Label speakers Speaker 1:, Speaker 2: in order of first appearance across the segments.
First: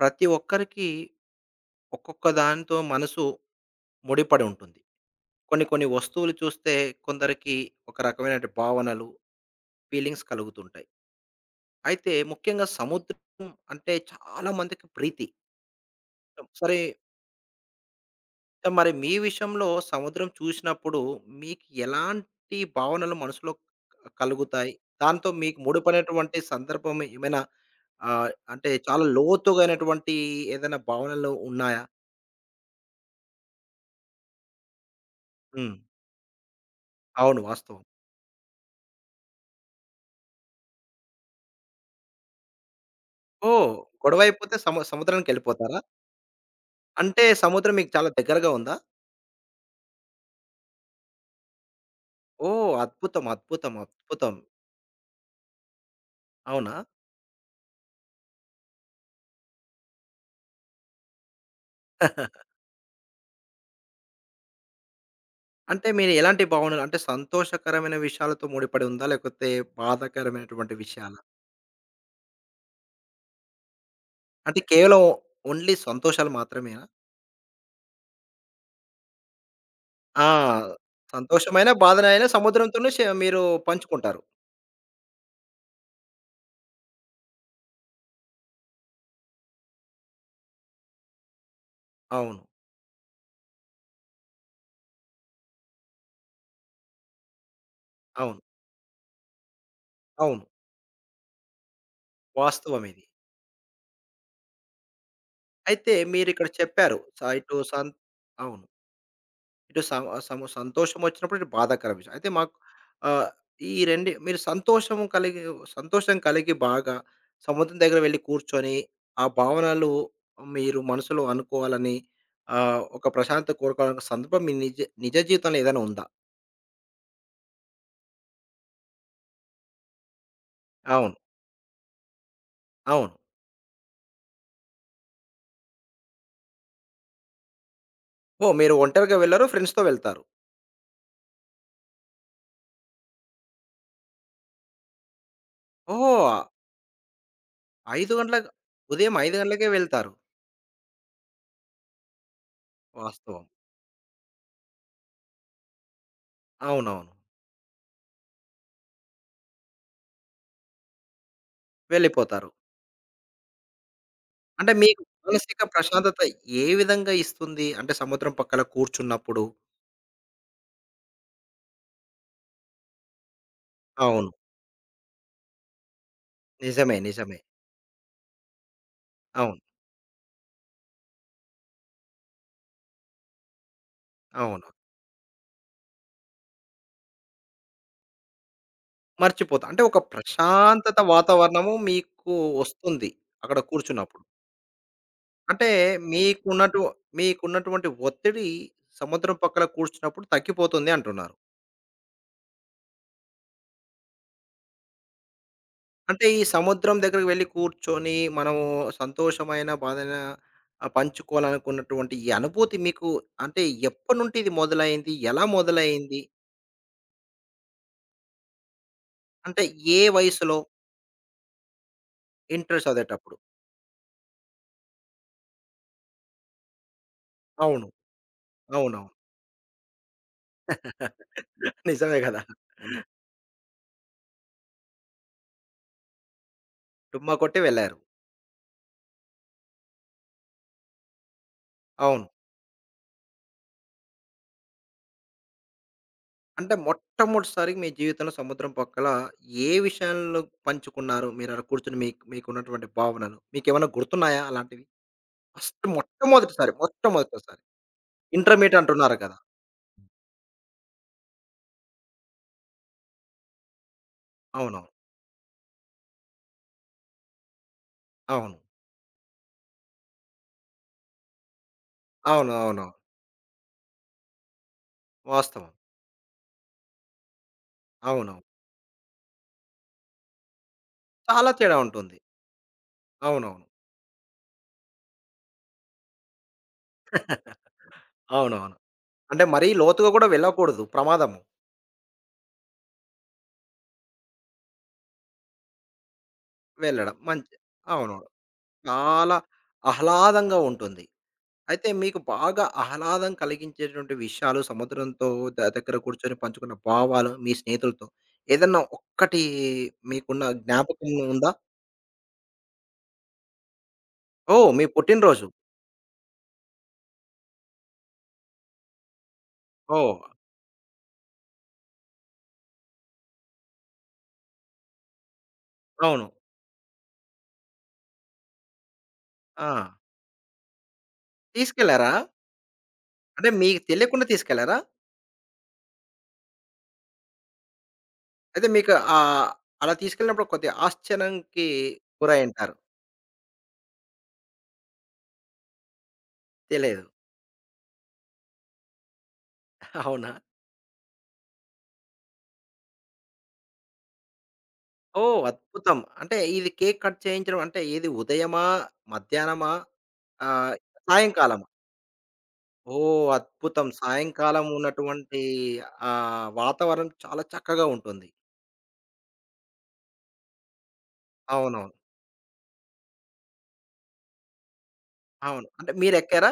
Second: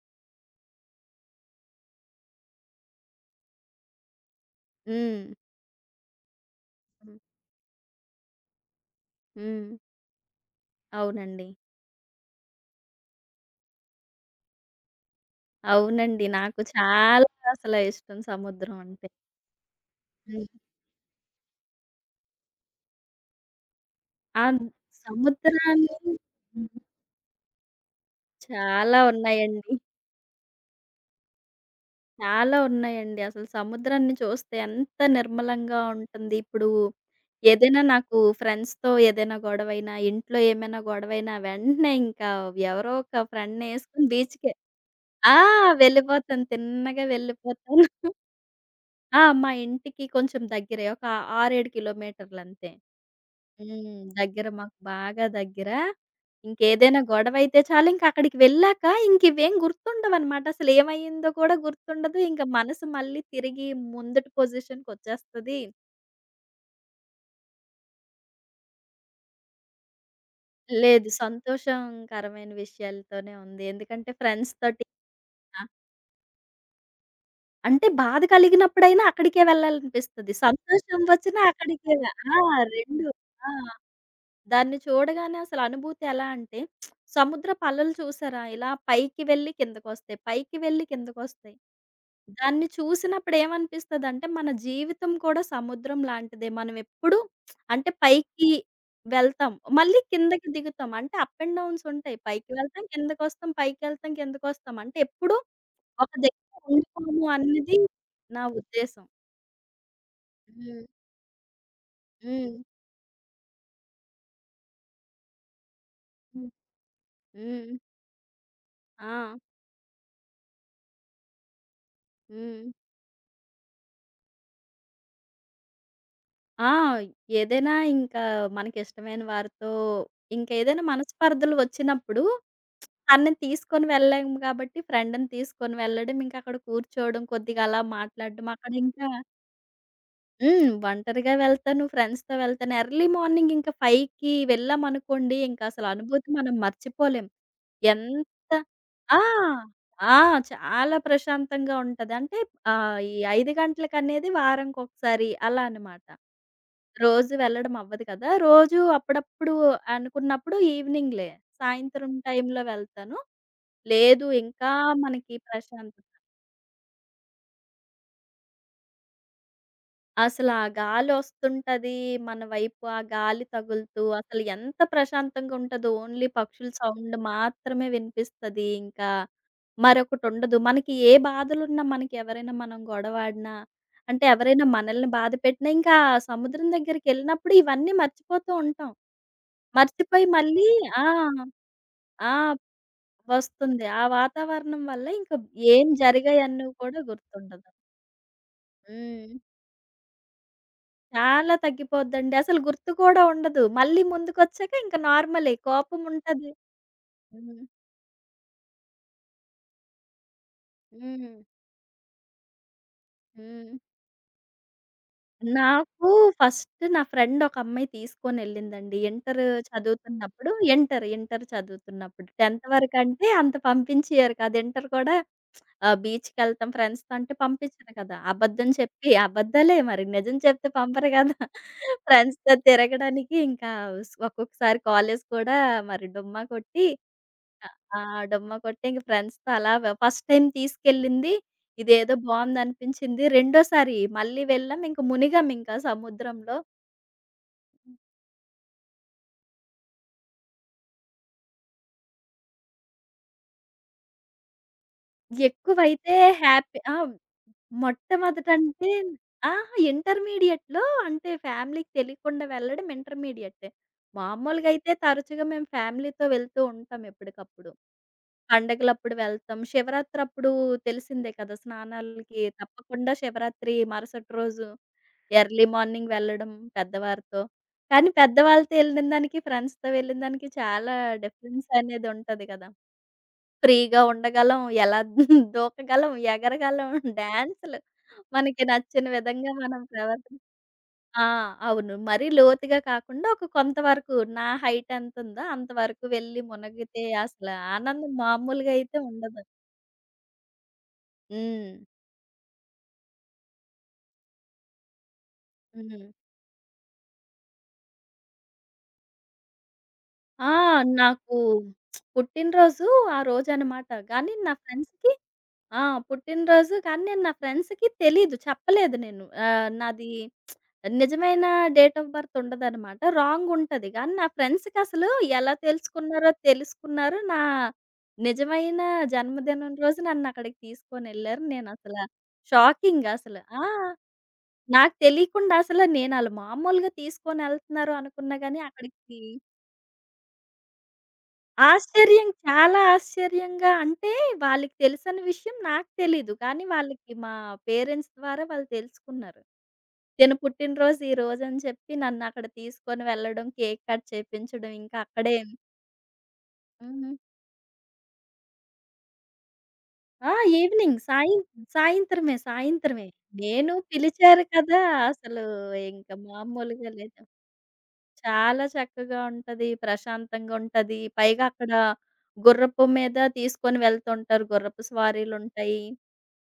Speaker 1: ప్రతి ఒక్కరికి ఒక్కొక్క దానితో మనసు ముడిపడి ఉంటుంది.
Speaker 2: హ్మ్.
Speaker 1: కొన్ని కొన్ని వస్తువులు చూస్తే
Speaker 2: హ్మ్.
Speaker 1: కొందరికి ఒక రకమైన భావనలు,
Speaker 2: హ్మ్.
Speaker 1: ఫీలింగ్స్ కలుగుతుంటాయి.
Speaker 2: అవునండి.
Speaker 1: అయితే ముఖ్యంగా సముద్రం అంటే చాలా మందికి ప్రీతి.
Speaker 2: అవునండి, నాకు
Speaker 1: సరే,
Speaker 2: చాలా అసల ఇష్టం సముద్రం
Speaker 1: మరి
Speaker 2: అంటే.
Speaker 1: మీ విషయంలో సముద్రం
Speaker 2: హ్మ్.
Speaker 1: చూసినప్పుడు మీకు ఎలాంటి భావనలు మనసులో
Speaker 2: ఆ
Speaker 1: కలుగుతాయి? దాంతో మీకు
Speaker 2: సముద్రాన్ని.
Speaker 1: ముడిపడినటువంటి
Speaker 2: హ్మ్.
Speaker 1: సందర్భం ఏమైనా, అంటే
Speaker 2: చాలా
Speaker 1: చాలా
Speaker 2: ఉన్నాయండి.
Speaker 1: లోతుగైనటువంటి ఏదైనా భావనలు ఉన్నాయా?
Speaker 2: చాలా ఉన్నాయండి. అసలు సముద్రాన్ని చూస్తే ఎంత
Speaker 1: హ్మ్.
Speaker 2: నిర్మలంగా ఉంటుంది. ఇప్పుడు
Speaker 1: అవును.
Speaker 2: ఏదైనా
Speaker 1: వాస్తవం.
Speaker 2: నాకు ఫ్రెండ్స్‌తో ఏదైనా గొడవైనా, ఇంట్లో ఏమైనా గొడవైనా వెంటనే ఇంకా ఎవరో ఒక
Speaker 1: ఓహ్!
Speaker 2: ఫ్రెండ్‌నేసుకొని బీచ్‌కే
Speaker 1: గొడవైపోతే
Speaker 2: ఆ,
Speaker 1: సముద్రానికెళ్ళిపోతారా?
Speaker 2: వెళ్ళిపోతాను. తిన్నగా
Speaker 1: అంటే సముద్రం
Speaker 2: వెళ్ళిపోతాను.
Speaker 1: మీకు చాలా దగ్గరగా ఉందా?
Speaker 2: ఆ, మా ఇంటికి కొంచెం దగ్గరే. ఒక 6, 7 కిలోమీటర్లంతే.
Speaker 1: ఓహ్! అద్భుతం. అద్భుతం.
Speaker 2: హ్మ్.
Speaker 1: అద్భుతం.
Speaker 2: దగ్గర, మాకు బాగా దగ్గర.
Speaker 1: అవునా?
Speaker 2: ఇంకేదైనా గొడవైతే చాలు ఇంకక్కడికి వెళ్ళాక ఇంకివేం గుర్తుండవనమాట. అసలేమైందో కూడా గుర్తుండదు. ఇంక మనసు మళ్ళీ తిరిగి ముందటి పొజిషన్‌కొచ్చేస్తది.
Speaker 1: అంటే మీరు ఎలాంటి భావనలు, అంటే సంతోషకరమైన విషయాలతో ముడిపడి ఉందా? లేకపోతే బాధాకరమైనటువంటి
Speaker 2: లేదు,
Speaker 1: విషయాలా?
Speaker 2: సంతోషంకరమైన విషయాలతోనే ఉంది. ఎందుకంటే ఫ్రెండ్స్
Speaker 1: అంటే
Speaker 2: తోటి
Speaker 1: కేవలం ఓన్లీ సంతోషాలు మాత్రమేనా?
Speaker 2: అంటే బాధ కలిగినప్పుడైనా అక్కడికే
Speaker 1: ఆ!
Speaker 2: వెళ్ళాలనిపిస్తది. సంతోషం వచ్చినా
Speaker 1: సంతోషమైన,
Speaker 2: అక్కడికే వె
Speaker 1: బాధనైనా
Speaker 2: ఆ!
Speaker 1: సముద్రంతోనే
Speaker 2: 2
Speaker 1: మీరు
Speaker 2: ఆ!
Speaker 1: పంచుకుంటారు.
Speaker 2: దాన్ని చూడగానే అసలు అనుభూతి ఎలా అంటే, సముద్రపు అలలు చూసారా? ఇలా పైకి వెళ్లి కిందకొస్తాయి. పైకి వెళ్లి కిందకొస్తాయి.
Speaker 1: అవును.
Speaker 2: దాన్ని చూసినప్పుడు ఏమనిపిస్తదంటే, మన జీవితం కూడా సముద్రం లాంటిదే. మనం ఎప్పుడు అంటే
Speaker 1: అవును.
Speaker 2: పైకి వెళ్తాం. మళ్ళీ
Speaker 1: అవును.
Speaker 2: కిందకి దిగుతాం. అంటే అప్ అండ్ డౌన్స్ ఉంటాయి. పైకి
Speaker 1: వాస్తవం
Speaker 2: వెళ్తాం,
Speaker 1: ఇది.
Speaker 2: కిందకొస్తాం, పైకెళ్తాం, కిందకొస్తాం. అంటే ఎప్పుడు
Speaker 1: అయితే
Speaker 2: ఒక
Speaker 1: మీరిక్కడ
Speaker 2: దగ్గర
Speaker 1: చెప్పారు.
Speaker 2: ఉండిపోము
Speaker 1: స ఇటు
Speaker 2: అన్నది
Speaker 1: సం
Speaker 2: నా
Speaker 1: అవును.
Speaker 2: ఉద్దేశం.
Speaker 1: ఇటు సం సము
Speaker 2: హ్మ్.
Speaker 1: సంతోషమొచ్చినప్పుడు, ఇటు బాధాకరమైన విషయం. అయితే మాకు,
Speaker 2: హ్మ్.
Speaker 1: ఆహ్, ఈ రెండి మీరు సంతోషం
Speaker 2: హ్మ్.
Speaker 1: కలిగి బాగా
Speaker 2: హ్మ్.
Speaker 1: సముద్రం దగ్గర వెళ్లి కూర్చొని, ఆ
Speaker 2: ఆ.
Speaker 1: భావనలు మీరు మనసులో అనుకోవాలని,
Speaker 2: హ్మ్.
Speaker 1: ఆహ్, ఒక ప్రశాంతత కోరుకోవాలనుకున్న సందర్భం మీ నిజ నిజ జీవితంలో ఏదైనా ఉందా?
Speaker 2: ఆ, ఏదైనా ఇంకా మనకిష్టమైన వారితో ఇంకేదైనా
Speaker 1: అవును.
Speaker 2: మనస్పర్ధలు వచ్చినప్పుడు
Speaker 1: అవును.
Speaker 2: తనని తీసుకొని వెళ్ళలేము కాబట్టి ఫ్రెండ్‌ని తీసుకొని వెళ్ళడం, ఇంకక్కడ కూర్చోవడం, కొద్దిగా అలా మాట్లాడడం,
Speaker 1: ఓహ్!
Speaker 2: అక్కడ
Speaker 1: మీరు
Speaker 2: ఇంకా.
Speaker 1: ఒంటరిగా వెళ్లరు, ఫ్రెండ్స్‌తో వెళ్తారు.
Speaker 2: హ్మ్. ఒంటరిగా వెళ్తాను. ఫ్రెండ్స్‌తో వెళ్తాను. ఎర్లీ మార్నింగ్ ఇంకా 5కి వెళ్ళామనుకోండి, ఇంకసలు అనుభూతి
Speaker 1: ఓహ్!
Speaker 2: మనం మర్చిపోలేం.
Speaker 1: 5 గంటలకు,
Speaker 2: ఎంత.
Speaker 1: ఉదయం
Speaker 2: ఆ.
Speaker 1: 5 గంటలకే వెళ్తారు.
Speaker 2: ఆ. చాలా ప్రశాంతంగా ఉంటది. అంటే ఈ
Speaker 1: వాస్తవం.
Speaker 2: 5 గంటలకనేది వారంకొకసారి అలా అనమాట.
Speaker 1: అవునవును.
Speaker 2: రోజు వెళ్ళడం అవ్వదు కదా! రోజు అప్పుడప్పుడు అనుకున్నప్పుడు ఈవినింగ్‌లే. సాయంత్రం
Speaker 1: వెళ్ళిపోతారు.
Speaker 2: టైంలో వెళ్తాను. లేదు ఇంకా
Speaker 1: అంటే మీకు
Speaker 2: మనకి
Speaker 1: మానసిక
Speaker 2: ప్రశాంతత
Speaker 1: ప్రశాంతత ఏ విధంగా ఇస్తుంది? అంటే సముద్రం పక్కల కూర్చున్నప్పుడు.
Speaker 2: అసల. ఆ గాలొస్తుంటది మన వైపు. ఆ గాలి తగులుతూ
Speaker 1: అవును.
Speaker 2: అసలు ఎంత ప్రశాంతంగా ఉంటదో, ఓన్లీ పక్షుల
Speaker 1: నిజమే.
Speaker 2: సౌండ్
Speaker 1: నిజమే.
Speaker 2: మాత్రమే వినిపిస్తది. ఇంకా
Speaker 1: అవును.
Speaker 2: మరొకటుండదు. మనకి ఏ బాధలున్నా, మనకి ఎవరైనా, మనం గొడవాడినా, అంటే ఎవరైనా
Speaker 1: అవును.
Speaker 2: మనల్ని బాధ పెట్టినా ఇంకా ఆ సముద్రం దగ్గరికెళ్ళినప్పుడు ఇవన్నీ మర్చిపోతూ ఉంటాం.
Speaker 1: మర్చిపోతా. అంటే ఒక
Speaker 2: మర్చిపోయి మళ్ళీ.
Speaker 1: ప్రశాంతత
Speaker 2: ఆ.
Speaker 1: వాతావరణము
Speaker 2: ఆ,
Speaker 1: మీకు వస్తుంది. అక్కడ
Speaker 2: వస్తుంది. ఆ
Speaker 1: కూర్చున్నప్పుడు.
Speaker 2: వాతావరణం వల్ల ఇంకా
Speaker 1: అంటే
Speaker 2: ఏం జరిగాయన్నీ
Speaker 1: మీకున్నటు
Speaker 2: కూడా గుర్తుండదు.
Speaker 1: మీకున్నటువంటి ఒత్తిడి
Speaker 2: హ్మ్.
Speaker 1: సముద్రం పక్కల కూర్చున్నప్పుడు తగ్గిపోతుంది అంటున్నారు.
Speaker 2: చాలా తగ్గిపోద్దండి. అసలు గుర్తు కూడా ఉండదు. మళ్ళీ ముందుకొచ్చాక ఇంక నార్మలే కోపం
Speaker 1: అంటే ఈ
Speaker 2: ఉంటది.
Speaker 1: సముద్రం దగ్గరికి వెళ్లి
Speaker 2: హ్మ్.
Speaker 1: కూర్చొని మనము సంతోషమైన, బాధైన, ఆహ్,
Speaker 2: హ్మ్.
Speaker 1: పంచుకోవాలనుకున్నటువంటి ఈ అనుభూతి మీకు, అంటే
Speaker 2: హ్మ్.
Speaker 1: ఎప్పటి నుండి ఇది మొదలైంది? ఎలా
Speaker 2: నాకు
Speaker 1: మొదలైంది?
Speaker 2: ఫస్ట్ నా ఫ్రెండ్ ఒక అమ్మాయి తీసుకొనెళ్ళిందండి. ఇంటర్
Speaker 1: అంటే ఏ
Speaker 2: చదువుతున్నప్పుడు,
Speaker 1: వయసులో?
Speaker 2: ఇంటర్ చదువుతున్నప్పుడు. 10థ్
Speaker 1: ఇంటర్
Speaker 2: వరకంటే
Speaker 1: చదివేటప్పుడు.
Speaker 2: అంత పంపించియరు కాదు. ఇంటర్ కూడా బీచ్‌కెళ్తాం ఫ్రెండ్స్‌తో అంటే
Speaker 1: అవును.
Speaker 2: పంపించరు కదా! అబద్ధం
Speaker 1: అవునవును.
Speaker 2: చెప్పి, అబద్దాలే మరి, నిజం చెప్తే పంపరు కదా!
Speaker 1: నిజమే గదా!
Speaker 2: ఫ్రెండ్స్‌తో తిరగడానికి ఇంకా ఒక్కొక్కసారి కాలేజ్ కూడా మరి డుమ్మా కొట్టి.
Speaker 1: డుమ్మా కొట్టి వెళ్లారు.
Speaker 2: ఆ, డమ్మా కొట్టి ఇంక ఫ్రెండ్స్‌తో అలా వ ఫస్ట్ టైమ్ తీసుకెళ్ళింది. ఇదేదో
Speaker 1: అవును.
Speaker 2: బావుందనిపించింది. రెండోసారి మళ్ళీ వెళ్ళాం. ఇంక మునిగామింకా సముద్రంలో.
Speaker 1: అంటే మొట్టమొదటిసారిగా మీ జీవితంలో సముద్రం పక్కల ఏ విషయాల్లో పంచుకున్నారు? మీరలా కూర్చొని మీకున్నటువంటి భావనలు. మీకేమన్నా గుర్తున్నాయా అలాంటివి?
Speaker 2: ఎక్కువైతే హ్యాపీ. ఆ,
Speaker 1: మొట్టమొదటిసారి. ఇంటర్మీడియేట్
Speaker 2: మొట్టమొదటంటే
Speaker 1: అంటున్నారు కదా!
Speaker 2: అహా! ఇంటర్మీడియేట్‌లో అంటే ఫ్యామిలీకి తెలియకుండా వెళ్ళడం ఇంటర్మీడియేటే. మామూలుగా
Speaker 1: అవునవును.
Speaker 2: అయితే తరచుగా మేము ఫ్యామిలీతో వెళ్తూ ఉంటాం ఎప్పటికప్పుడు.
Speaker 1: అవును.
Speaker 2: పండగలప్పుడు వెళ్తాం. శివరాత్రప్పుడు తెలిసిందే కదా! స్నానాలకి
Speaker 1: అవునవునవును.
Speaker 2: తప్పకుండా శివరాత్రి మరుసటి రోజు ఎర్లీ
Speaker 1: వాస్తవం.
Speaker 2: మార్నింగ్ వెళ్ళడం పెద్దవారితో. కానీ
Speaker 1: అవునవును.
Speaker 2: పెద్దవాళ్ళతో ఎళ్ళిన దానికి, ఫ్రెండ్స్‌తో వెళ్ళిన దానికి చాలా
Speaker 1: చాలా
Speaker 2: డిఫరెన్స్
Speaker 1: తేడా
Speaker 2: అనేది
Speaker 1: ఉంటుంది.
Speaker 2: ఉంటది కదా!
Speaker 1: అవునవును.
Speaker 2: ఫ్రీగా ఉండగలం, ఎలా దూకగలం, ఎగరగలం, డాన్సులు మనకి
Speaker 1: అవునవును.
Speaker 2: నచ్చిన
Speaker 1: అంటే
Speaker 2: విధంగా
Speaker 1: మరీ
Speaker 2: మనం
Speaker 1: లోతుగా కూడా
Speaker 2: ప్రవర్తన.
Speaker 1: వెళ్ళకూడదు.
Speaker 2: ఆ,
Speaker 1: ప్రమాదము.
Speaker 2: అవును. మరీ లోతుగా కాకుండా ఒక కొంతవరకు, నా హైట్ ఎంతుందో అంతవరకు వెళ్ళి మునిగితే
Speaker 1: వెళ్ళడం.
Speaker 2: అసల
Speaker 1: మంచి.
Speaker 2: ఆనందం
Speaker 1: అవును.
Speaker 2: మామూలుగా అయితే
Speaker 1: చాలా
Speaker 2: ఉండదు.
Speaker 1: ఆహ్లాదంగా ఉంటుంది.
Speaker 2: హ్మ్.
Speaker 1: అయితే మీకు బాగా ఆహ్లాదం కలిగించేటువంటి విషయాలు సముద్రంతో దగ్గర
Speaker 2: హ్మ్.
Speaker 1: కూర్చొని పంచుకున్న భావాలు మీ స్నేహితులతో ఏదన్నా ఒక్కటి మీకున్న
Speaker 2: ఆ,
Speaker 1: జ్ఞాపకం
Speaker 2: నాకు
Speaker 1: ఉందా?
Speaker 2: పుట్టినరోజు ఆ రోజనమాట. కానీ నా
Speaker 1: ఓహ్! మీ
Speaker 2: ఫ్రెండ్స్‌కి.
Speaker 1: పుట్టినరోజు.
Speaker 2: ఆ, పుట్టినరోజు కానీ నేను నా ఫ్రెండ్స్‌కి తెలీదు. చెప్పలేదు నేను. నాది
Speaker 1: ఓహ్!
Speaker 2: నిజమైన డేట్ ఆఫ్ బర్త్ ఉండదనమాట. రాంగ్ ఉంటది. కానీ నా ఫ్రెండ్స్‌కసలు ఎలా
Speaker 1: అవును.
Speaker 2: తెలుసుకున్నారో తెలుసుకున్నారు. నా నిజమైన
Speaker 1: ఆ!
Speaker 2: జన్మదినం రోజు నన్నక్కడికి తీసుకొనెళ్లారు. నేనసలా
Speaker 1: తీసుకెళ్లారా?
Speaker 2: షాకింగ్ అసలు.
Speaker 1: అంటే
Speaker 2: ఆ,
Speaker 1: మీకు తెలియకుండా తీసుకెళ్లారా?
Speaker 2: నాకు తెలీకుండా అసల. నేనాళ్ళు మామూలుగా తీసుకొనెళ్తున్నారు అనుకున్నా గాని
Speaker 1: అయితే మీకు,
Speaker 2: అక్కడికి
Speaker 1: ఆహ్, అలా తీసుకెళ్ళినప్పుడు కొద్దిగా ఆశ్చర్యానికి
Speaker 2: ఆశ్చర్యం.
Speaker 1: గురైయుంటారు.
Speaker 2: చాలా ఆశ్చర్యంగా అంటే వాళ్ళకి తెలిసని విషయం నాకు తెలీదు. కానీ
Speaker 1: తెలియదు.
Speaker 2: వాళ్ళకి మా పేరెంట్స్ ద్వారా వాళ్ళు తెలుసుకున్నారు.
Speaker 1: అవునా?
Speaker 2: తిన పుట్టినరోజు ఈ రోజని చెప్పి నన్నక్కడ తీసుకొని వెళ్ళడం, కేక్ కట్ చేపించడం ఇంకా అక్కడే.
Speaker 1: ఓహ్! అద్భుతం. అంటే ఇది కేక్
Speaker 2: హ్మ్.
Speaker 1: కట్ చేయించడం అంటే ఏది, ఉదయమా? మధ్యాహ్నమా?
Speaker 2: ఆ,
Speaker 1: ఆ!
Speaker 2: ఈవినింగ్ సాయం
Speaker 1: సాయంకాలం.
Speaker 2: సాయంత్రమే.
Speaker 1: ఓహ్!
Speaker 2: నేను
Speaker 1: అద్భుతం.
Speaker 2: పిలిచారు
Speaker 1: సాయంకాలం
Speaker 2: కదా!
Speaker 1: ఉన్నటువంటి,
Speaker 2: అసలు ఇంక
Speaker 1: ఆహ్,
Speaker 2: మామూలుగా
Speaker 1: వాతావరణం
Speaker 2: లేదు.
Speaker 1: చాలా చక్కగా ఉంటుంది.
Speaker 2: చాలా చక్కగా ఉంటది. ప్రశాంతంగా ఉంటది. పైగా అక్కడ
Speaker 1: అవునవును.
Speaker 2: గుర్రపు మీద తీసుకొని వెళ్తుంటారు. గుర్రపు
Speaker 1: అవును.
Speaker 2: స్వారీలుంటాయి.
Speaker 1: అంటే మీరెక్కారా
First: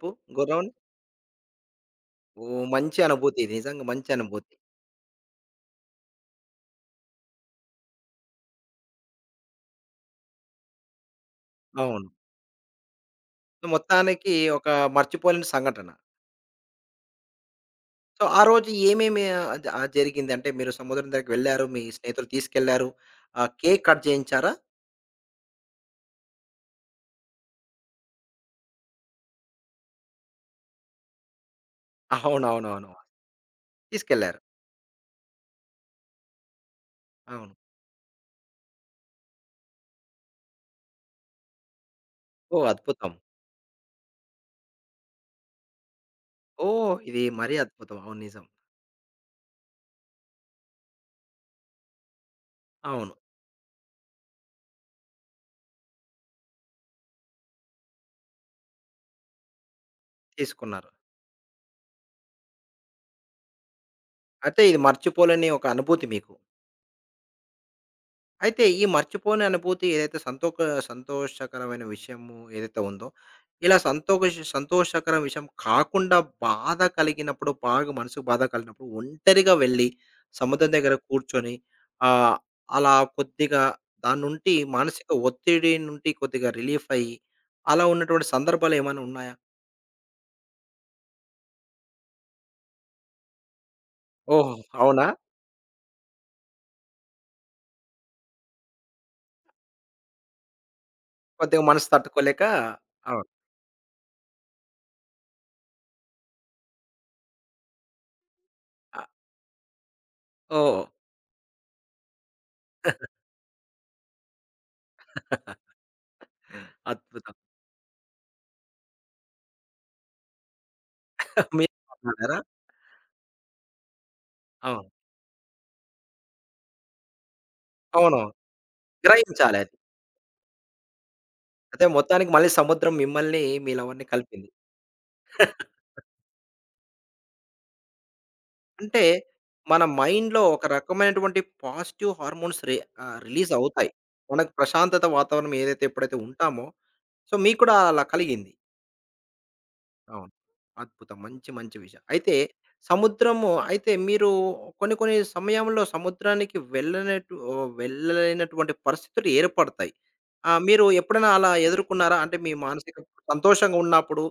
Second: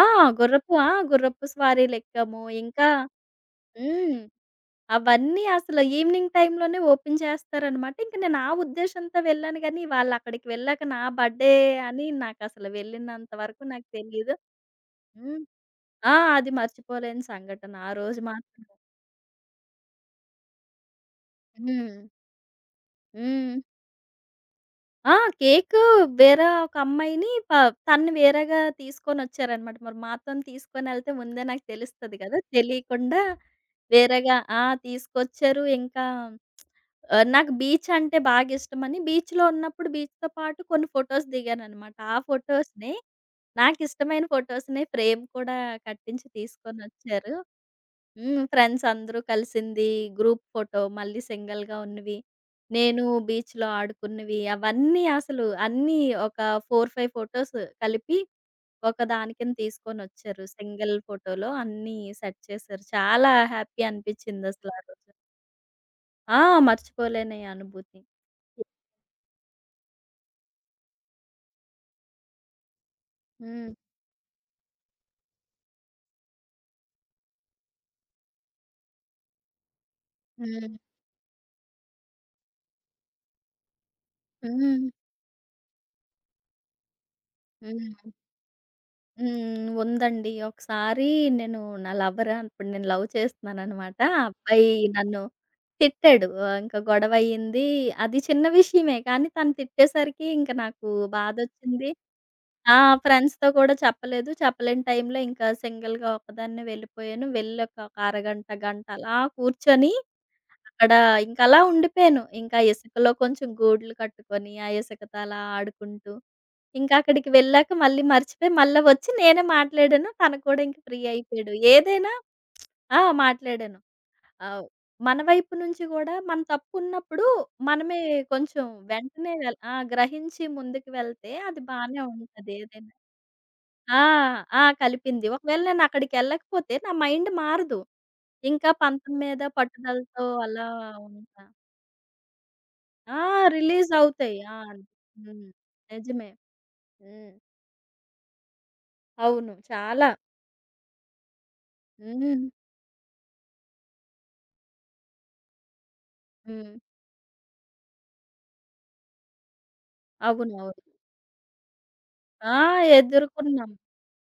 Speaker 2: ఆ,
Speaker 1: గుర్రం?
Speaker 2: గుర్రపు స్వారీలెక్కాము.
Speaker 1: ఓహ్!
Speaker 2: ఇంకా.
Speaker 1: మంచి అనుభూతి ఇది. నిజంగా మంచి
Speaker 2: హ్మ్.
Speaker 1: అనుభూతి.
Speaker 2: అవన్నీ అసలు ఈవినింగ్ టైమ్‌లోనే ఓపెన్ చేస్తారనమాట. ఇంక నేను ఆ ఉద్దేశంతో వెళ్ళాను గానీ, వాళ్ళక్కడికి వెళ్ళాక నా బర్త్‌డే అని
Speaker 1: అవును.
Speaker 2: నాకసలు వెళ్ళినంత వరకు
Speaker 1: సో
Speaker 2: నాకు
Speaker 1: మొత్తానికి
Speaker 2: తెలీదు.
Speaker 1: ఒక
Speaker 2: హ్మ్.
Speaker 1: మర్చిపోలేని సంఘటన.
Speaker 2: ఆ, అది మర్చిపోలేని సంఘటన. ఆ రోజు
Speaker 1: సో, ఆ
Speaker 2: మాత్రం.
Speaker 1: రోజు ఏమేమి, ఆహ్, ఆహ్, జరిగింది? అంటే మీరు సముద్రం దగ్గరికి వెళ్లారు. మీ
Speaker 2: హ్మ్.
Speaker 1: స్నేహితులు తీసుకెళ్లారు. ఆహ్,
Speaker 2: హ్మ్.
Speaker 1: కేక్ కట్ చేయించారా?
Speaker 2: ఆ, కేకు వేరే ఒక అమ్మాయిని ప తనని వేరేగా తీసుకొనొచ్చారనమాట. మరి మా అతను తీసుకొనెళ్తే ముందే నాకు తెలుస్తది కదా!
Speaker 1: అవునవునవును.
Speaker 2: తెలియకుండా వేరేగా.
Speaker 1: తీసుకెళ్లారు.
Speaker 2: ఆ, తీసుకొచ్చారు. ఇంకా నాకు
Speaker 1: అవును.
Speaker 2: బీచ్ అంటే బాగిష్టమని బీచ్‌లో ఉన్నప్పుడు బీచ్‌తో పాటు కొన్ని ఫోటోస్ దిగాననమాట. ఆ
Speaker 1: ఓహ్!
Speaker 2: ఫోటోస్‌ని,
Speaker 1: అద్భుతం.
Speaker 2: నాకిష్టమైన ఫోటోస్‌ని ఫ్రేమ్ కూడా కట్టించి
Speaker 1: ఓహ్! ఇది
Speaker 2: తీసుకొనొచ్చారు.
Speaker 1: మరీ అద్భుతం. అవును.
Speaker 2: హ్మ్.
Speaker 1: నిజం.
Speaker 2: ఫ్రెండ్స్ అందరూ కలిసింది, గ్రూప్ ఫోటో, మళ్ళీ సింగిల్‌గా ఉన్నవి, నేను
Speaker 1: అవును.
Speaker 2: బీచ్‌లో ఆడుకున్నవి, అవన్నీ అసలు అన్నీ ఒక 4, 5 ఫోటోస్ కలిపి ఒక దాని కింద తీసుకొనొచ్చారు.
Speaker 1: తీసుకున్నారు.
Speaker 2: సింగిల్ ఫోటోలో అన్నీ సెట్ చేశారు. చాలా హ్యాపీ
Speaker 1: అయితే
Speaker 2: అనిపిచ్చిందసలు
Speaker 1: ఇది
Speaker 2: ఆ రోజు.
Speaker 1: మర్చిపోలేని ఒక అనుభూతి మీకు.
Speaker 2: ఆ, మర్చిపోలేని అనుభూతి.
Speaker 1: అయితే ఈ మర్చిపోని అనుభూతి ఏదైతే సంతోషకరమైన విషయము ఏదైతే ఉందో,
Speaker 2: హ్మ్.
Speaker 1: ఇలా సంతోషకర విషయం కాకుండా బాధ కలిగినప్పుడు, బాగా మనసుకు బాధ కలిగినప్పుడు ఒంటరిగా వెళ్ళి సముద్రం
Speaker 2: హ్మ్.
Speaker 1: దగ్గర కూర్చొని, ఆహ్, అలా కొద్దిగా దాని నుండి
Speaker 2: హ్మ్.
Speaker 1: మానసిక ఒత్తిడి నుండి కొద్దిగా రిలీఫ్ అయ్యి, అలా
Speaker 2: హ్మ్.
Speaker 1: ఉన్నటువంటి సందర్భాలు ఏమైనా ఉన్నాయా?
Speaker 2: హ్మ్. ఉందండి. ఒకసారి నేను నా లవర్, అప్పుడు నేను లవ్ చేస్తున్నాననమాట. ఆ
Speaker 1: ఓహ్!
Speaker 2: అబ్బాయి
Speaker 1: అవునా?
Speaker 2: నన్ను తిట్టాడు. ఇంకా గొడవయ్యింది. అది చిన్న విషయమే కానీ తను తిట్టేసరికి ఇంక నాకు
Speaker 1: కొద్దిగా మనసు
Speaker 2: బాధొచ్చింది.
Speaker 1: తట్టుకోలేక
Speaker 2: ఆ,
Speaker 1: అవును.
Speaker 2: ఫ్రెండ్స్‌తో కూడా చెప్పలేదు. చెప్పలేని టైంలో ఇంకా సింగిల్‌గా ఒక్కదాన్నే వెళ్ళిపోయాను. వెళ్ళి ఒక అరగంట, గంట
Speaker 1: ఆహ్.
Speaker 2: అలా కూర్చొని
Speaker 1: ఓహ్!
Speaker 2: అక్కడ ఇంకలా ఉండిపోయాను. ఇంకా ఇసుకలో కొంచెం గూడ్లు కట్టుకొని, ఆ ఇసుకతో అలా ఆడుకుంటూ ఇంకా. అక్కడికి
Speaker 1: అద్భుతం.
Speaker 2: వెళ్ళాక మళ్ళీ మర్చిపోయి, మళ్ళా వచ్చి నేనే మాట్లాడాను. తను కూడా ఇంక ఫ్రీ అయిపోయాడు.
Speaker 1: మీరు
Speaker 2: ఏదైనా.
Speaker 1: మాట్లాడారా?
Speaker 2: ఆ, మాట్లాడాను. ఆహ్,
Speaker 1: అవును.
Speaker 2: మన వైపు నుంచి గూడా మన తప్పున్నప్పుడు మనమే
Speaker 1: అవును.
Speaker 2: కొంచెం వెంటనే వెల్
Speaker 1: గ్రహించాలది.
Speaker 2: ఆ! గ్రహించి ముందుకు వెళ్తే అది
Speaker 1: అయితే
Speaker 2: బానే
Speaker 1: మొత్తానికి మళ్ళీ
Speaker 2: ఉంటది ఏదైనా.
Speaker 1: సముద్రం మిమ్మల్ని, మీ
Speaker 2: ఆ.
Speaker 1: లవర్‌ని కలిపింది.
Speaker 2: ఆ, కలిపింది. ఒకవేళ నేను అక్కడికెళ్ళకపోతే నా మైండ్ మారదు. ఇంకా
Speaker 1: అంటే
Speaker 2: పంతం మీద
Speaker 1: మన
Speaker 2: పట్టుదలతో
Speaker 1: మైండ్‌లో ఒక
Speaker 2: అలా
Speaker 1: రకమైనటువంటి
Speaker 2: ఉంటా.
Speaker 1: పాజిటివ్ హార్మోన్స్ ఆహ్,
Speaker 2: ఆ,
Speaker 1: రిలీజ్ అవుతాయి.
Speaker 2: రిలీజ్ అవుతాయి.
Speaker 1: మనకు
Speaker 2: ఆ.
Speaker 1: ప్రశాంతత
Speaker 2: హ్మ్.
Speaker 1: వాతావరణం ఏదైతే ఎప్పుడైతే
Speaker 2: నిజమే.
Speaker 1: ఉంటామో,
Speaker 2: హ్మ్.
Speaker 1: సో మీకు కూడా అలా కలిగింది.
Speaker 2: అవును. చాలా.
Speaker 1: అవును. అద్భుతం. మంచి మంచి విషయం. అయితే
Speaker 2: హ్మ్.
Speaker 1: సముద్రము అయితే మీరు కొన్ని కొన్ని సమయంలో సముద్రానికి
Speaker 2: హ్మ్.
Speaker 1: ఓహ్! వెళ్ళలేనటువంటి పరిస్థితులు ఏర్పడతాయి. ఆహ్,
Speaker 2: అవునవును.
Speaker 1: మీరు ఎప్పుడైనా అలా ఎదుర్కొన్నారా? అంటే మీ
Speaker 2: ఆ,
Speaker 1: మానసిక
Speaker 2: ఎదుర్కొన్నాం.
Speaker 1: సంతోషంగా ఉన్నప్పుడు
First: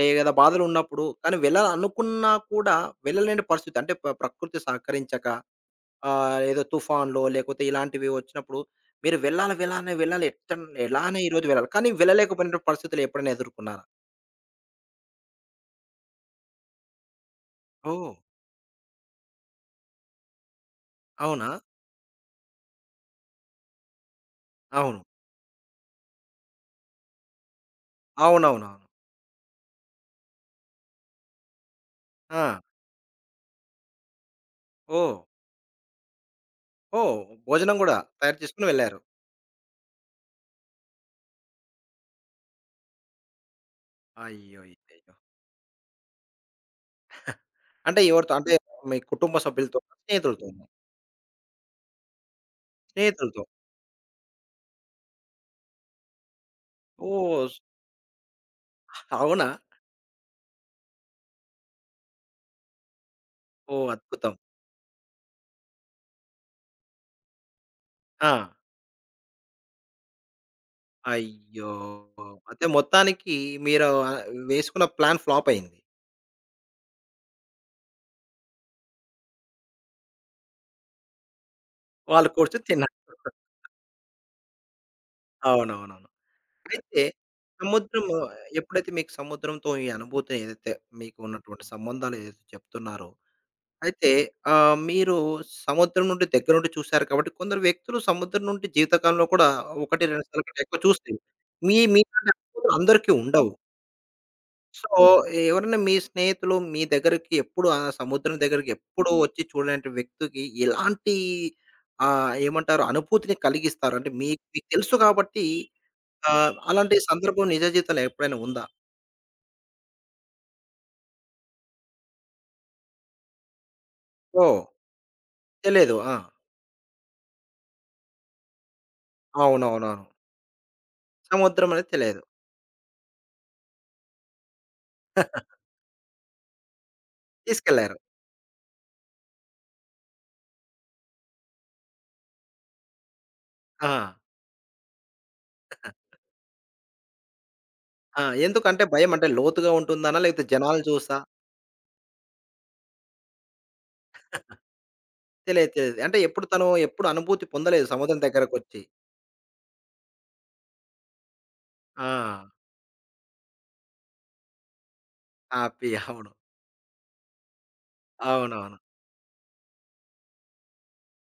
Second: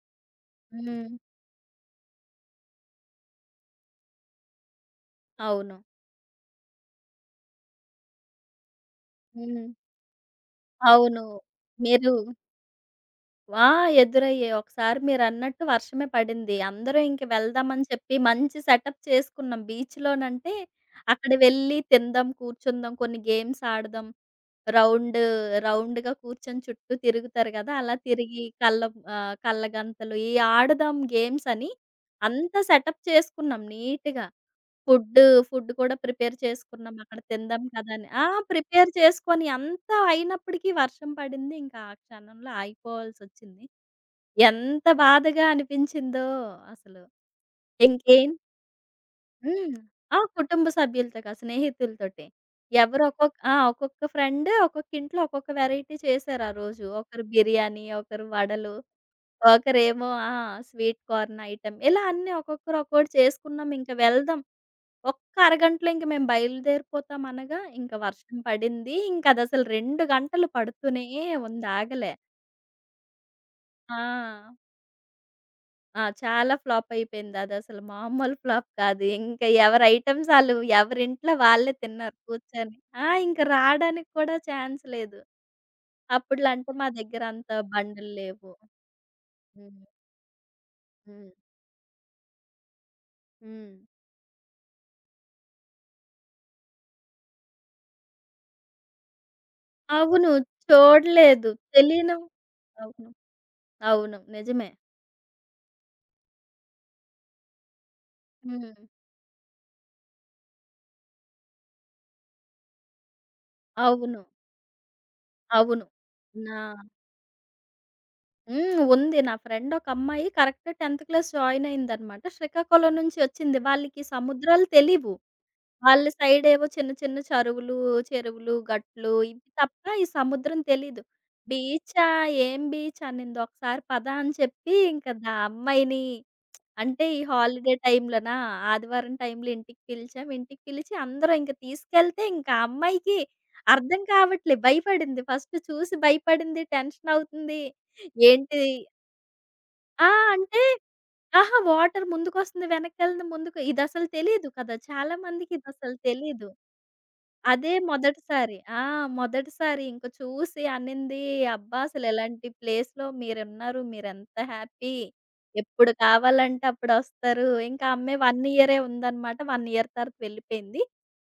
Speaker 1: లేదా బాధలు ఉన్నప్పుడు
Speaker 2: హ్మ్.
Speaker 1: కానీ వెళ్ళాలనుకున్నా కూడా వెళ్ళలేని పరిస్థితి, అంటే ప్రకృతి సహకరించక,
Speaker 2: అవును.
Speaker 1: ఆహ్, ఏదో తుఫాన్‌లో లేకపోతే ఇలాంటివి వచ్చినప్పుడు మీరు
Speaker 2: హ్మ్.
Speaker 1: వెళ్ళాలి, ఎలానే
Speaker 2: అవును.
Speaker 1: ఈరోజు వెళ్ళాలి. కానీ
Speaker 2: మీరు.
Speaker 1: వెళ్ళలేకపోయిన పరిస్థితులు ఎప్పుడైనా
Speaker 2: ఆ,
Speaker 1: ఎదుర్కొన్నారా?
Speaker 2: ఎదురయ్యాయి. ఒకసారి మీరన్నట్టు వర్షమే పడింది. అందరూ ఇంక వెళ్దామని
Speaker 1: ఓహ్!
Speaker 2: చెప్పి మంచి సెటప్ చేసుకున్నాం. బీచ్‌లోనంటే అక్కడ
Speaker 1: అవునా?
Speaker 2: వెళ్లి తిందాం, కూర్చుందాం, కొన్ని గేమ్స్ ఆడదాం.
Speaker 1: అవును.
Speaker 2: రౌండ్ రౌండ్‌గా కూర్చొని చుట్టూ తిరుగుతారు గదా! అలా తిరిగి కళ్ళ,
Speaker 1: అవునవునవును.
Speaker 2: కళ్ళగంతలు ఈ ఆడదాం గేమ్స్ అని
Speaker 1: ఆ!
Speaker 2: అంతా సెటప్ చేసుకున్నాం నీట్‌గా.
Speaker 1: ఓహ్!
Speaker 2: ఫుడ్డు, ఫుడ్ కూడా ప్రిపేర్ చేసుకున్నాం.
Speaker 1: ఓహ్!
Speaker 2: అక్కడ తిందాం
Speaker 1: భోజనం
Speaker 2: కదా
Speaker 1: గూడా
Speaker 2: అని. ఆ,
Speaker 1: తయారు చేసుకొని
Speaker 2: ప్రిపేర్
Speaker 1: వెళ్లారు.
Speaker 2: చేసుకొని అంతా అయినప్పటికీ వర్షం పడింది. ఇంకా ఆ క్షణంలో ఆగిపోవాల్సొచ్చింది. ఎంత
Speaker 1: అయ్యయ్యయ్యో!
Speaker 2: బాధగా అనిపించిందో అసలు.
Speaker 1: అంటే
Speaker 2: ఇంకేం.
Speaker 1: ఎవరితో? అంటే మీ కుటుంబ
Speaker 2: హ్మ్.
Speaker 1: సభ్యులతోనా?
Speaker 2: ఆ,
Speaker 1: స్నేహితులతోనా?
Speaker 2: కుటుంబ సభ్యులతో కాదు, స్నేహితులతోటే. ఎవరు ఒక్కొక్క
Speaker 1: స్నేహితులతో.
Speaker 2: ఆ! ఒక్కొక్క ఫ్రెండ్ ఒక్కొక్క ఇంట్లో ఒక్కొక్క వెరైటీ చేశారు ఆ రోజు. ఒకరు
Speaker 1: ఓహ్! స్
Speaker 2: బిర్యానీ, ఒకరు వడలు,
Speaker 1: అవునా?
Speaker 2: ఒకరేమో స్వీట్ కార్న్ ఐటెమ్, ఇలా అన్నీ ఒక్కొక్కరు ఒక్కోటి చేసుకున్నాం.
Speaker 1: ఓహ్!
Speaker 2: ఇంక
Speaker 1: అద్భుతం.
Speaker 2: వెళ్దాం ఒక్క అరగంటలో ఇంక మేము బయలుదేరిపోతాం అనగా, ఇంక
Speaker 1: ఆ!
Speaker 2: వర్షం పడింది. ఇంకదసలు 2 గంటలు పడుతూనే ఉంది,
Speaker 1: అయ్యో!
Speaker 2: ఆగలే.
Speaker 1: అయితే మొత్తానికి మీరు, ఆహ్,
Speaker 2: ఆ.
Speaker 1: వేసుకున్న ప్లాన్ ఫ్లాప్ అయింది.
Speaker 2: ఆ, చాలా ఫ్లాప్ అయిపోయింది. అదసలు మామూలు ఫ్లాప్ కాదు. ఇంక ఎవరి ఐటెమ్స్ ఆళ్ళు, ఎవరింట్లో వాళ్ళే తిన్నారు
Speaker 1: వాళ్ళు కూర్చొని
Speaker 2: కూర్చొని.
Speaker 1: తిన్నారు.
Speaker 2: ఆ, ఇంక రాడానికి కూడా ఛాన్స్ లేదు.
Speaker 1: అవునవునవును.
Speaker 2: అప్పట్లో అంటే మా
Speaker 1: అయితే
Speaker 2: దగ్గర అంత బండులు
Speaker 1: సముద్రము
Speaker 2: లేవు.
Speaker 1: ఎప్పుడైతే మీకు సముద్రంతో
Speaker 2: హ్మ్.
Speaker 1: ఈ అనుభూతి ఏదైతే మీకు
Speaker 2: హ్మ్.
Speaker 1: ఉన్నటువంటి సంబంధాలు ఏదైతే చెప్తున్నారో,
Speaker 2: హ్మ్.
Speaker 1: అయితే, ఆహ్, మీరు సముద్రం నుండి, దగ్గర నుండి చూసారు కాబట్టి, కొందరు వ్యక్తులు సముద్రం నుండి జీవితకాలంలో కూడా 1, 2
Speaker 2: అవును.
Speaker 1: సార్ల కంటే ఎక్కువ చూస్తారు.
Speaker 2: చూడలేదు. తెలియను.
Speaker 1: మీకంటే అనుభవం
Speaker 2: అవును.
Speaker 1: అందరికీ ఉండవు.
Speaker 2: అవును. నిజమే.
Speaker 1: సో, ఎవరైనా మీ స్నేహితులు మీ దగ్గరికి ఎప్పుడు ఆ సముద్రం దగ్గరికి
Speaker 2: హ్మ్.
Speaker 1: ఎప్పుడు వచ్చి చూడలేనటి వ్యక్తికి ఎలాంటి, ఆహ్, ఏమంటారు, అనుభూతిని కలిగిస్తారు? అంటే
Speaker 2: అవును.
Speaker 1: మీకు మీకు తెలుసు కాబట్టి,
Speaker 2: అవును.
Speaker 1: ఆహ్,
Speaker 2: నా.
Speaker 1: అలాంటి సందర్భం నిజ జీవితంలో ఎప్పుడైనా ఉందా?
Speaker 2: హ్మ్. ఉంది. నా ఫ్రెండ్ ఒక అమ్మాయి కరెక్ట్ 10థ్ క్లాస్ జాయిన్ అయిందనమాట. శ్రీకాకుళం నుంచి వచ్చింది. వాళ్ళకి
Speaker 1: ఓహ్!
Speaker 2: సముద్రాలు తెలీవు.
Speaker 1: తెలియదు.
Speaker 2: వాళ్ళ
Speaker 1: ఆ!
Speaker 2: సైడ్ ఏవో చిన్న చిన్న చరువులు, చెరువులు, గట్లు, ఇవి తప్ప
Speaker 1: అవునవునవును.
Speaker 2: ఈ సముద్రం తెలీదు.
Speaker 1: సముద్రం అనేది
Speaker 2: బీచా,
Speaker 1: తెలియదు.
Speaker 2: ఏం బీచ్ అనింది. ఒకసారి పద అని చెప్పి ఇంక అమ్మాయిని అంటే ఈ హాలిడే
Speaker 1: తీసుకెళ్లారు.
Speaker 2: టైమ్‌లోనా ఆదివారం టైమ్‌లో ఇంటికి పిలిచాం. ఇంటికి పిలిచి అందరం ఇంక తీసుకెళ్తే ఇంకా ఆ అమ్మాయికి
Speaker 1: ఆ!
Speaker 2: అర్థం కావట్లే. భయపడింది. ఫస్ట్ చూసి భయపడింది. టెన్షన్ అవుతుంది.
Speaker 1: ఆ!
Speaker 2: ఏంటి
Speaker 1: ఎందుకంటే భయం, అంటే లోతుగా
Speaker 2: ఆ!
Speaker 1: ఉంటుందనా? లేకపోతే
Speaker 2: అంటే
Speaker 1: జనాలు చూసా?
Speaker 2: అహా! వాటర్ ముందుకొస్తుంది, వెనక్కెళ్తుంది, ముందుకు, ఇదసలు తెలీదు కదా! చాలా మందికి
Speaker 1: తెలియదు.
Speaker 2: ఇదసలు
Speaker 1: తెలియదు. అంటే ఎప్పుడు
Speaker 2: తెలీదు.
Speaker 1: తను ఎప్పుడు అనుభూతి
Speaker 2: అదే
Speaker 1: పొందలేదు సముద్రం
Speaker 2: మొదటిసారి.
Speaker 1: దగ్గరకొచ్చి.
Speaker 2: ఆ, మొదటిసారి ఇంక చూసి అనింది, "అబ్బా! అసలు
Speaker 1: ఆ!
Speaker 2: ఇలాంటి ప్లేస్‌లో మీరున్నారు. మీరెంత హ్యాపీ.
Speaker 1: హ్యాపీ.
Speaker 2: ఎప్పుడు
Speaker 1: అవును.
Speaker 2: కావాలంటే అప్పుడొస్తారు." ఇంకా అమ్మాయి 1
Speaker 1: అవునవును.
Speaker 2: ఇయరే ఉందనమాట. 1 ఇయర్ తర్వాత వెళ్ళిపోయింది.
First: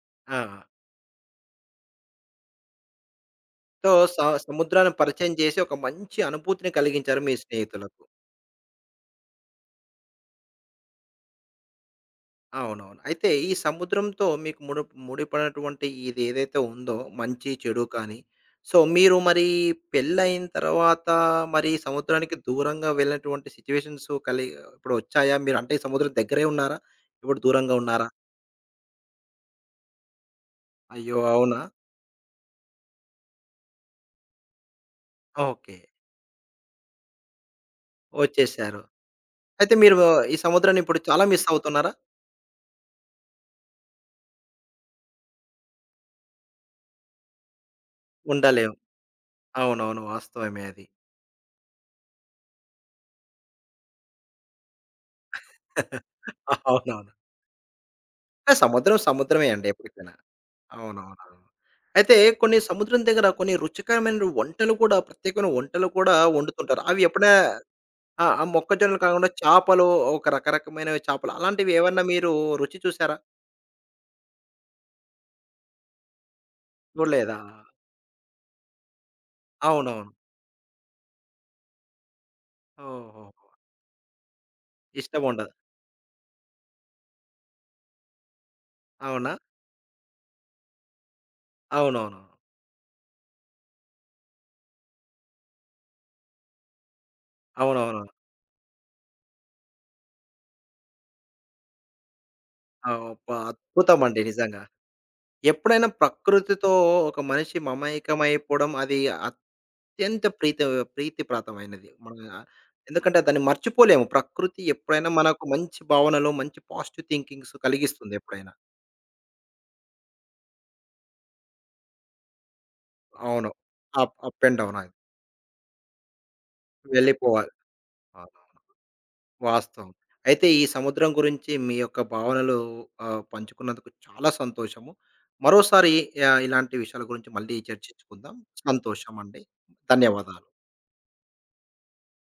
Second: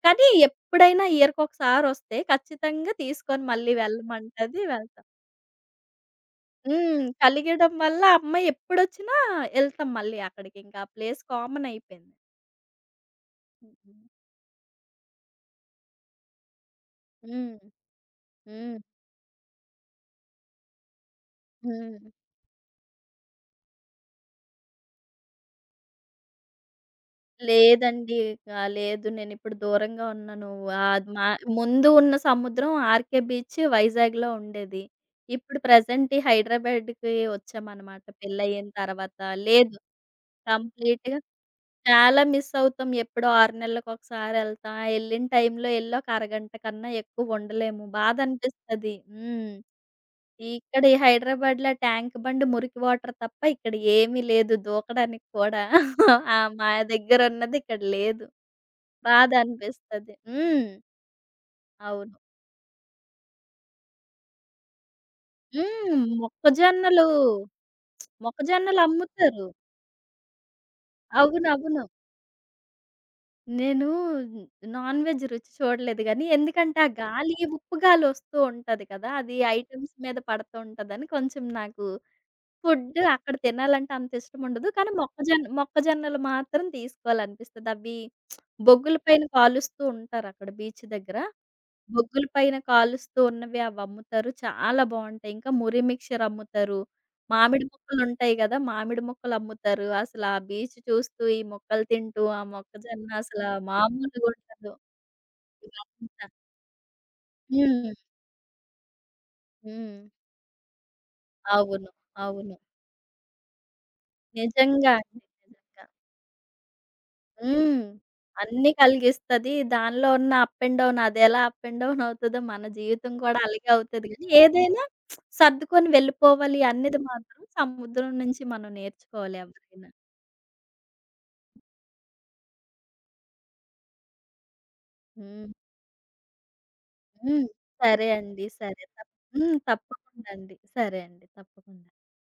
Speaker 2: కానీ
Speaker 1: ఆ!
Speaker 2: ఎప్పుడైనా ఇయర్‌కొకసారొస్తే ఖచ్చితంగా తీసుకొని మళ్ళీ
Speaker 1: సో, స
Speaker 2: వెళ్ళమంటది.
Speaker 1: సముద్రాన్ని
Speaker 2: వెళ్తాం.
Speaker 1: పరిచయం చేసి ఒక మంచి అనుభూతిని
Speaker 2: హ్మ్.
Speaker 1: కలిగించారు మీ
Speaker 2: కలిగడం
Speaker 1: స్నేహితులకు.
Speaker 2: వల్ల అమ్మాయి ఎప్పుడొచ్చినా ఎళ్తాం మళ్ళీ అక్కడికి. ఇంకా ఆ ప్లేస్ కామన్ అయిపోయింది.
Speaker 1: అవునవును. అయితే ఈ
Speaker 2: హుహు.
Speaker 1: సముద్రంతో మీకు ముడిపడినటువంటి ఇది ఏదైతే ఉందో, మంచి,
Speaker 2: హ్మ్.
Speaker 1: చెడు కానీ, సో
Speaker 2: హ్మ్.
Speaker 1: మీరు మరి పెళ్ళయిన తర్వాత మరి
Speaker 2: హ్మ్.
Speaker 1: సముద్రానికి దూరంగా వెళ్ళినటువంటి సిట్యుయేషన్స్ కలి ఇప్పుడు వచ్చాయా? మీరు అంటే ఈ సముద్రం దగ్గరే ఉన్నారా? ఇప్పుడు దూరంగా ఉన్నారా?
Speaker 2: లేదండి. లేదు నేనిప్పుడు దూరంగా ఉన్నాను.
Speaker 1: అయ్యో!
Speaker 2: మా
Speaker 1: అవునా?
Speaker 2: ముందు ఉన్న సముద్రం 'ఆర్‌కే బీచ్' వైజాగ్‌లో ఉండేది. ఇప్పుడు
Speaker 1: ఓకే.
Speaker 2: ప్రెజెంట్ ఈ హైదరాబాద్‌కి వచ్చామనమాట పెళ్లయిన
Speaker 1: వచ్చేసారు.
Speaker 2: తర్వాత.
Speaker 1: అయితే
Speaker 2: లేదు.
Speaker 1: మీరు ఈ సముద్రాన్ని ఇప్పుడు
Speaker 2: కంప్లీట్‌గా
Speaker 1: చాలా మిస్ అవుతున్నారా?
Speaker 2: చాలా మిస్ అవుతాం. ఎప్పుడో 6 నెలలకొకసారి ఎళ్తాం. ఆ ఎళ్ళిన టైంలో ఎళ్ళి ఒక అరగంట కన్నా ఎక్కువ ఉండలేము.
Speaker 1: ఉండలేం.
Speaker 2: బాధనిపిస్తది. హ్మ్.
Speaker 1: అవునవును. వాస్తవమే
Speaker 2: ఇక్కడ
Speaker 1: అది.
Speaker 2: ఈ హైదరాబాద్‌లో ట్యాంక్ బండ్ మురికి వాటర్ తప్ప ఇక్కడ ఏమీ లేదు దూకడానికి కూడా. ఆ, మా
Speaker 1: అవునవును.
Speaker 2: దగ్గరున్నది ఇక్కడ లేదు.
Speaker 1: ఆ, సముద్రం
Speaker 2: బాధ
Speaker 1: సముద్రమే అండి ఎప్పటికైనా.
Speaker 2: అనిపిస్తది. హ్మ్.
Speaker 1: అవునవునవును. అయితే
Speaker 2: అవును.
Speaker 1: కొన్ని సముద్రం దగ్గర కొన్ని రుచికరమైన వంటలు కూడా, ప్రత్యేకమైన వంటలు
Speaker 2: హ్మ్.
Speaker 1: కూడా వండుతుంటారు. అవి
Speaker 2: మొక్కజొన్నలు,
Speaker 1: ఎప్పుడైనా, ఆ! ఆ
Speaker 2: మొక్కజొన్నలు
Speaker 1: మొక్కజొన్నలు కాకుండా
Speaker 2: అమ్ముతారు.
Speaker 1: చేపలు, ఒక రకరకమైనవి చేపలు అలాంటివి
Speaker 2: అవునవును.
Speaker 1: ఏమన్నా మీరు రుచి చూసారా?
Speaker 2: నేను నాన్ వెజ్ రుచి చూడలేదు గానీ, ఎందుకంటే ఆ గాలి,
Speaker 1: చూడలేదా?
Speaker 2: ఉప్పు గాలొస్తూ ఉంటది కదా! అది ఐటెమ్స్
Speaker 1: అవునవును.
Speaker 2: మీద పడుతూ ఉంటదని కొంచెం నాకు ఫుడ్
Speaker 1: ఓహోహో!
Speaker 2: అక్కడ తినాలంటే అంత ఇష్టం ఉండదు. కానీ
Speaker 1: ఇష్టముండదు.
Speaker 2: మొక్కజొన్నలు మాత్రం తీసుకోవాలనిపిస్తది. అవి బొగ్గుల పైన
Speaker 1: అవునా?
Speaker 2: కాలుస్తూ ఉంటారు అక్కడ బీచ్ దగ్గర.
Speaker 1: అవునవునవును.
Speaker 2: బొగ్గుల పైన కాలుస్తూ ఉన్నవి అవి అమ్ముతారు. చాలా బావుంటాయి. ఇంకా మురి మిక్చర్ అమ్ముతారు. మామిడి
Speaker 1: అవునవును.
Speaker 2: ముక్కలుంటాయి గదా! మామిడి ముక్కలు అమ్ముతారు. అసలు ఆ బీచ్ చూస్తూ, ఈ ముక్కలు తింటూ, ఆ
Speaker 1: ఆహ్,
Speaker 2: మొక్కజొన్న
Speaker 1: అబ్బా!
Speaker 2: అసల
Speaker 1: అద్భుతమండి నిజంగా.
Speaker 2: మామూలుగుండదు.
Speaker 1: ఎప్పుడైనా
Speaker 2: ఇదంతా.
Speaker 1: ప్రకృతితో ఒక మనిషి
Speaker 2: హ్మ్.
Speaker 1: మమేకమైపోవడం అది
Speaker 2: హ్మ్.
Speaker 1: అత్యంత ప్రీతిప్రాతమైనది.
Speaker 2: అవును.
Speaker 1: మన,
Speaker 2: అవును.
Speaker 1: ఎందుకంటే దాన్ని మర్చిపోలేము. ప్రకృతి
Speaker 2: నిజంగా
Speaker 1: ఎప్పుడైనా
Speaker 2: అండి.
Speaker 1: మనకు మంచి
Speaker 2: నిజంగా.
Speaker 1: భావనలో, మంచి పాజిటివ్ థింకింగ్స్
Speaker 2: హ్మ్.
Speaker 1: కలిగిస్తుంది ఎప్పుడైనా.
Speaker 2: అన్నీ కలిగిస్తది. దానిలో ఉన్న అప్ అండ్ డౌన్ అదెలా అప్ అండ్ డౌన్ అవుతదో మన జీవితం కూడా
Speaker 1: అవును.
Speaker 2: అలాగే అవుతది
Speaker 1: అప్
Speaker 2: గానీ,
Speaker 1: అప్ అండ్ డౌన్
Speaker 2: ఏదైనా
Speaker 1: అది.
Speaker 2: సర్దుకొని వెళ్ళిపోవాలి అనేది మాత్రం
Speaker 1: వెళ్ళిపోవాలి.
Speaker 2: సముద్రం
Speaker 1: అవును.
Speaker 2: నుంచి మనం నేర్చుకోవాలి ఎవరైనా.
Speaker 1: వాస్తవం. అయితే ఈ సముద్రం గురించి మీ యొక్క భావనలు, ఆహ్, పంచుకున్నందుకు చాలా సంతోషము.
Speaker 2: హ్మ్.
Speaker 1: మరోసారి, ఆహ్, ఇలాంటి విషయాల గురించి
Speaker 2: హ్మ్.
Speaker 1: మళ్ళీ
Speaker 2: సరే
Speaker 1: చర్చించుకుందాం.
Speaker 2: అండి. సరే. తప్.
Speaker 1: సంతోషం అండి.
Speaker 2: హ్మ్. తప్పకుండా
Speaker 1: ధన్యవాదాలు.
Speaker 2: అండి. సరే అండి. తప్పకుండా.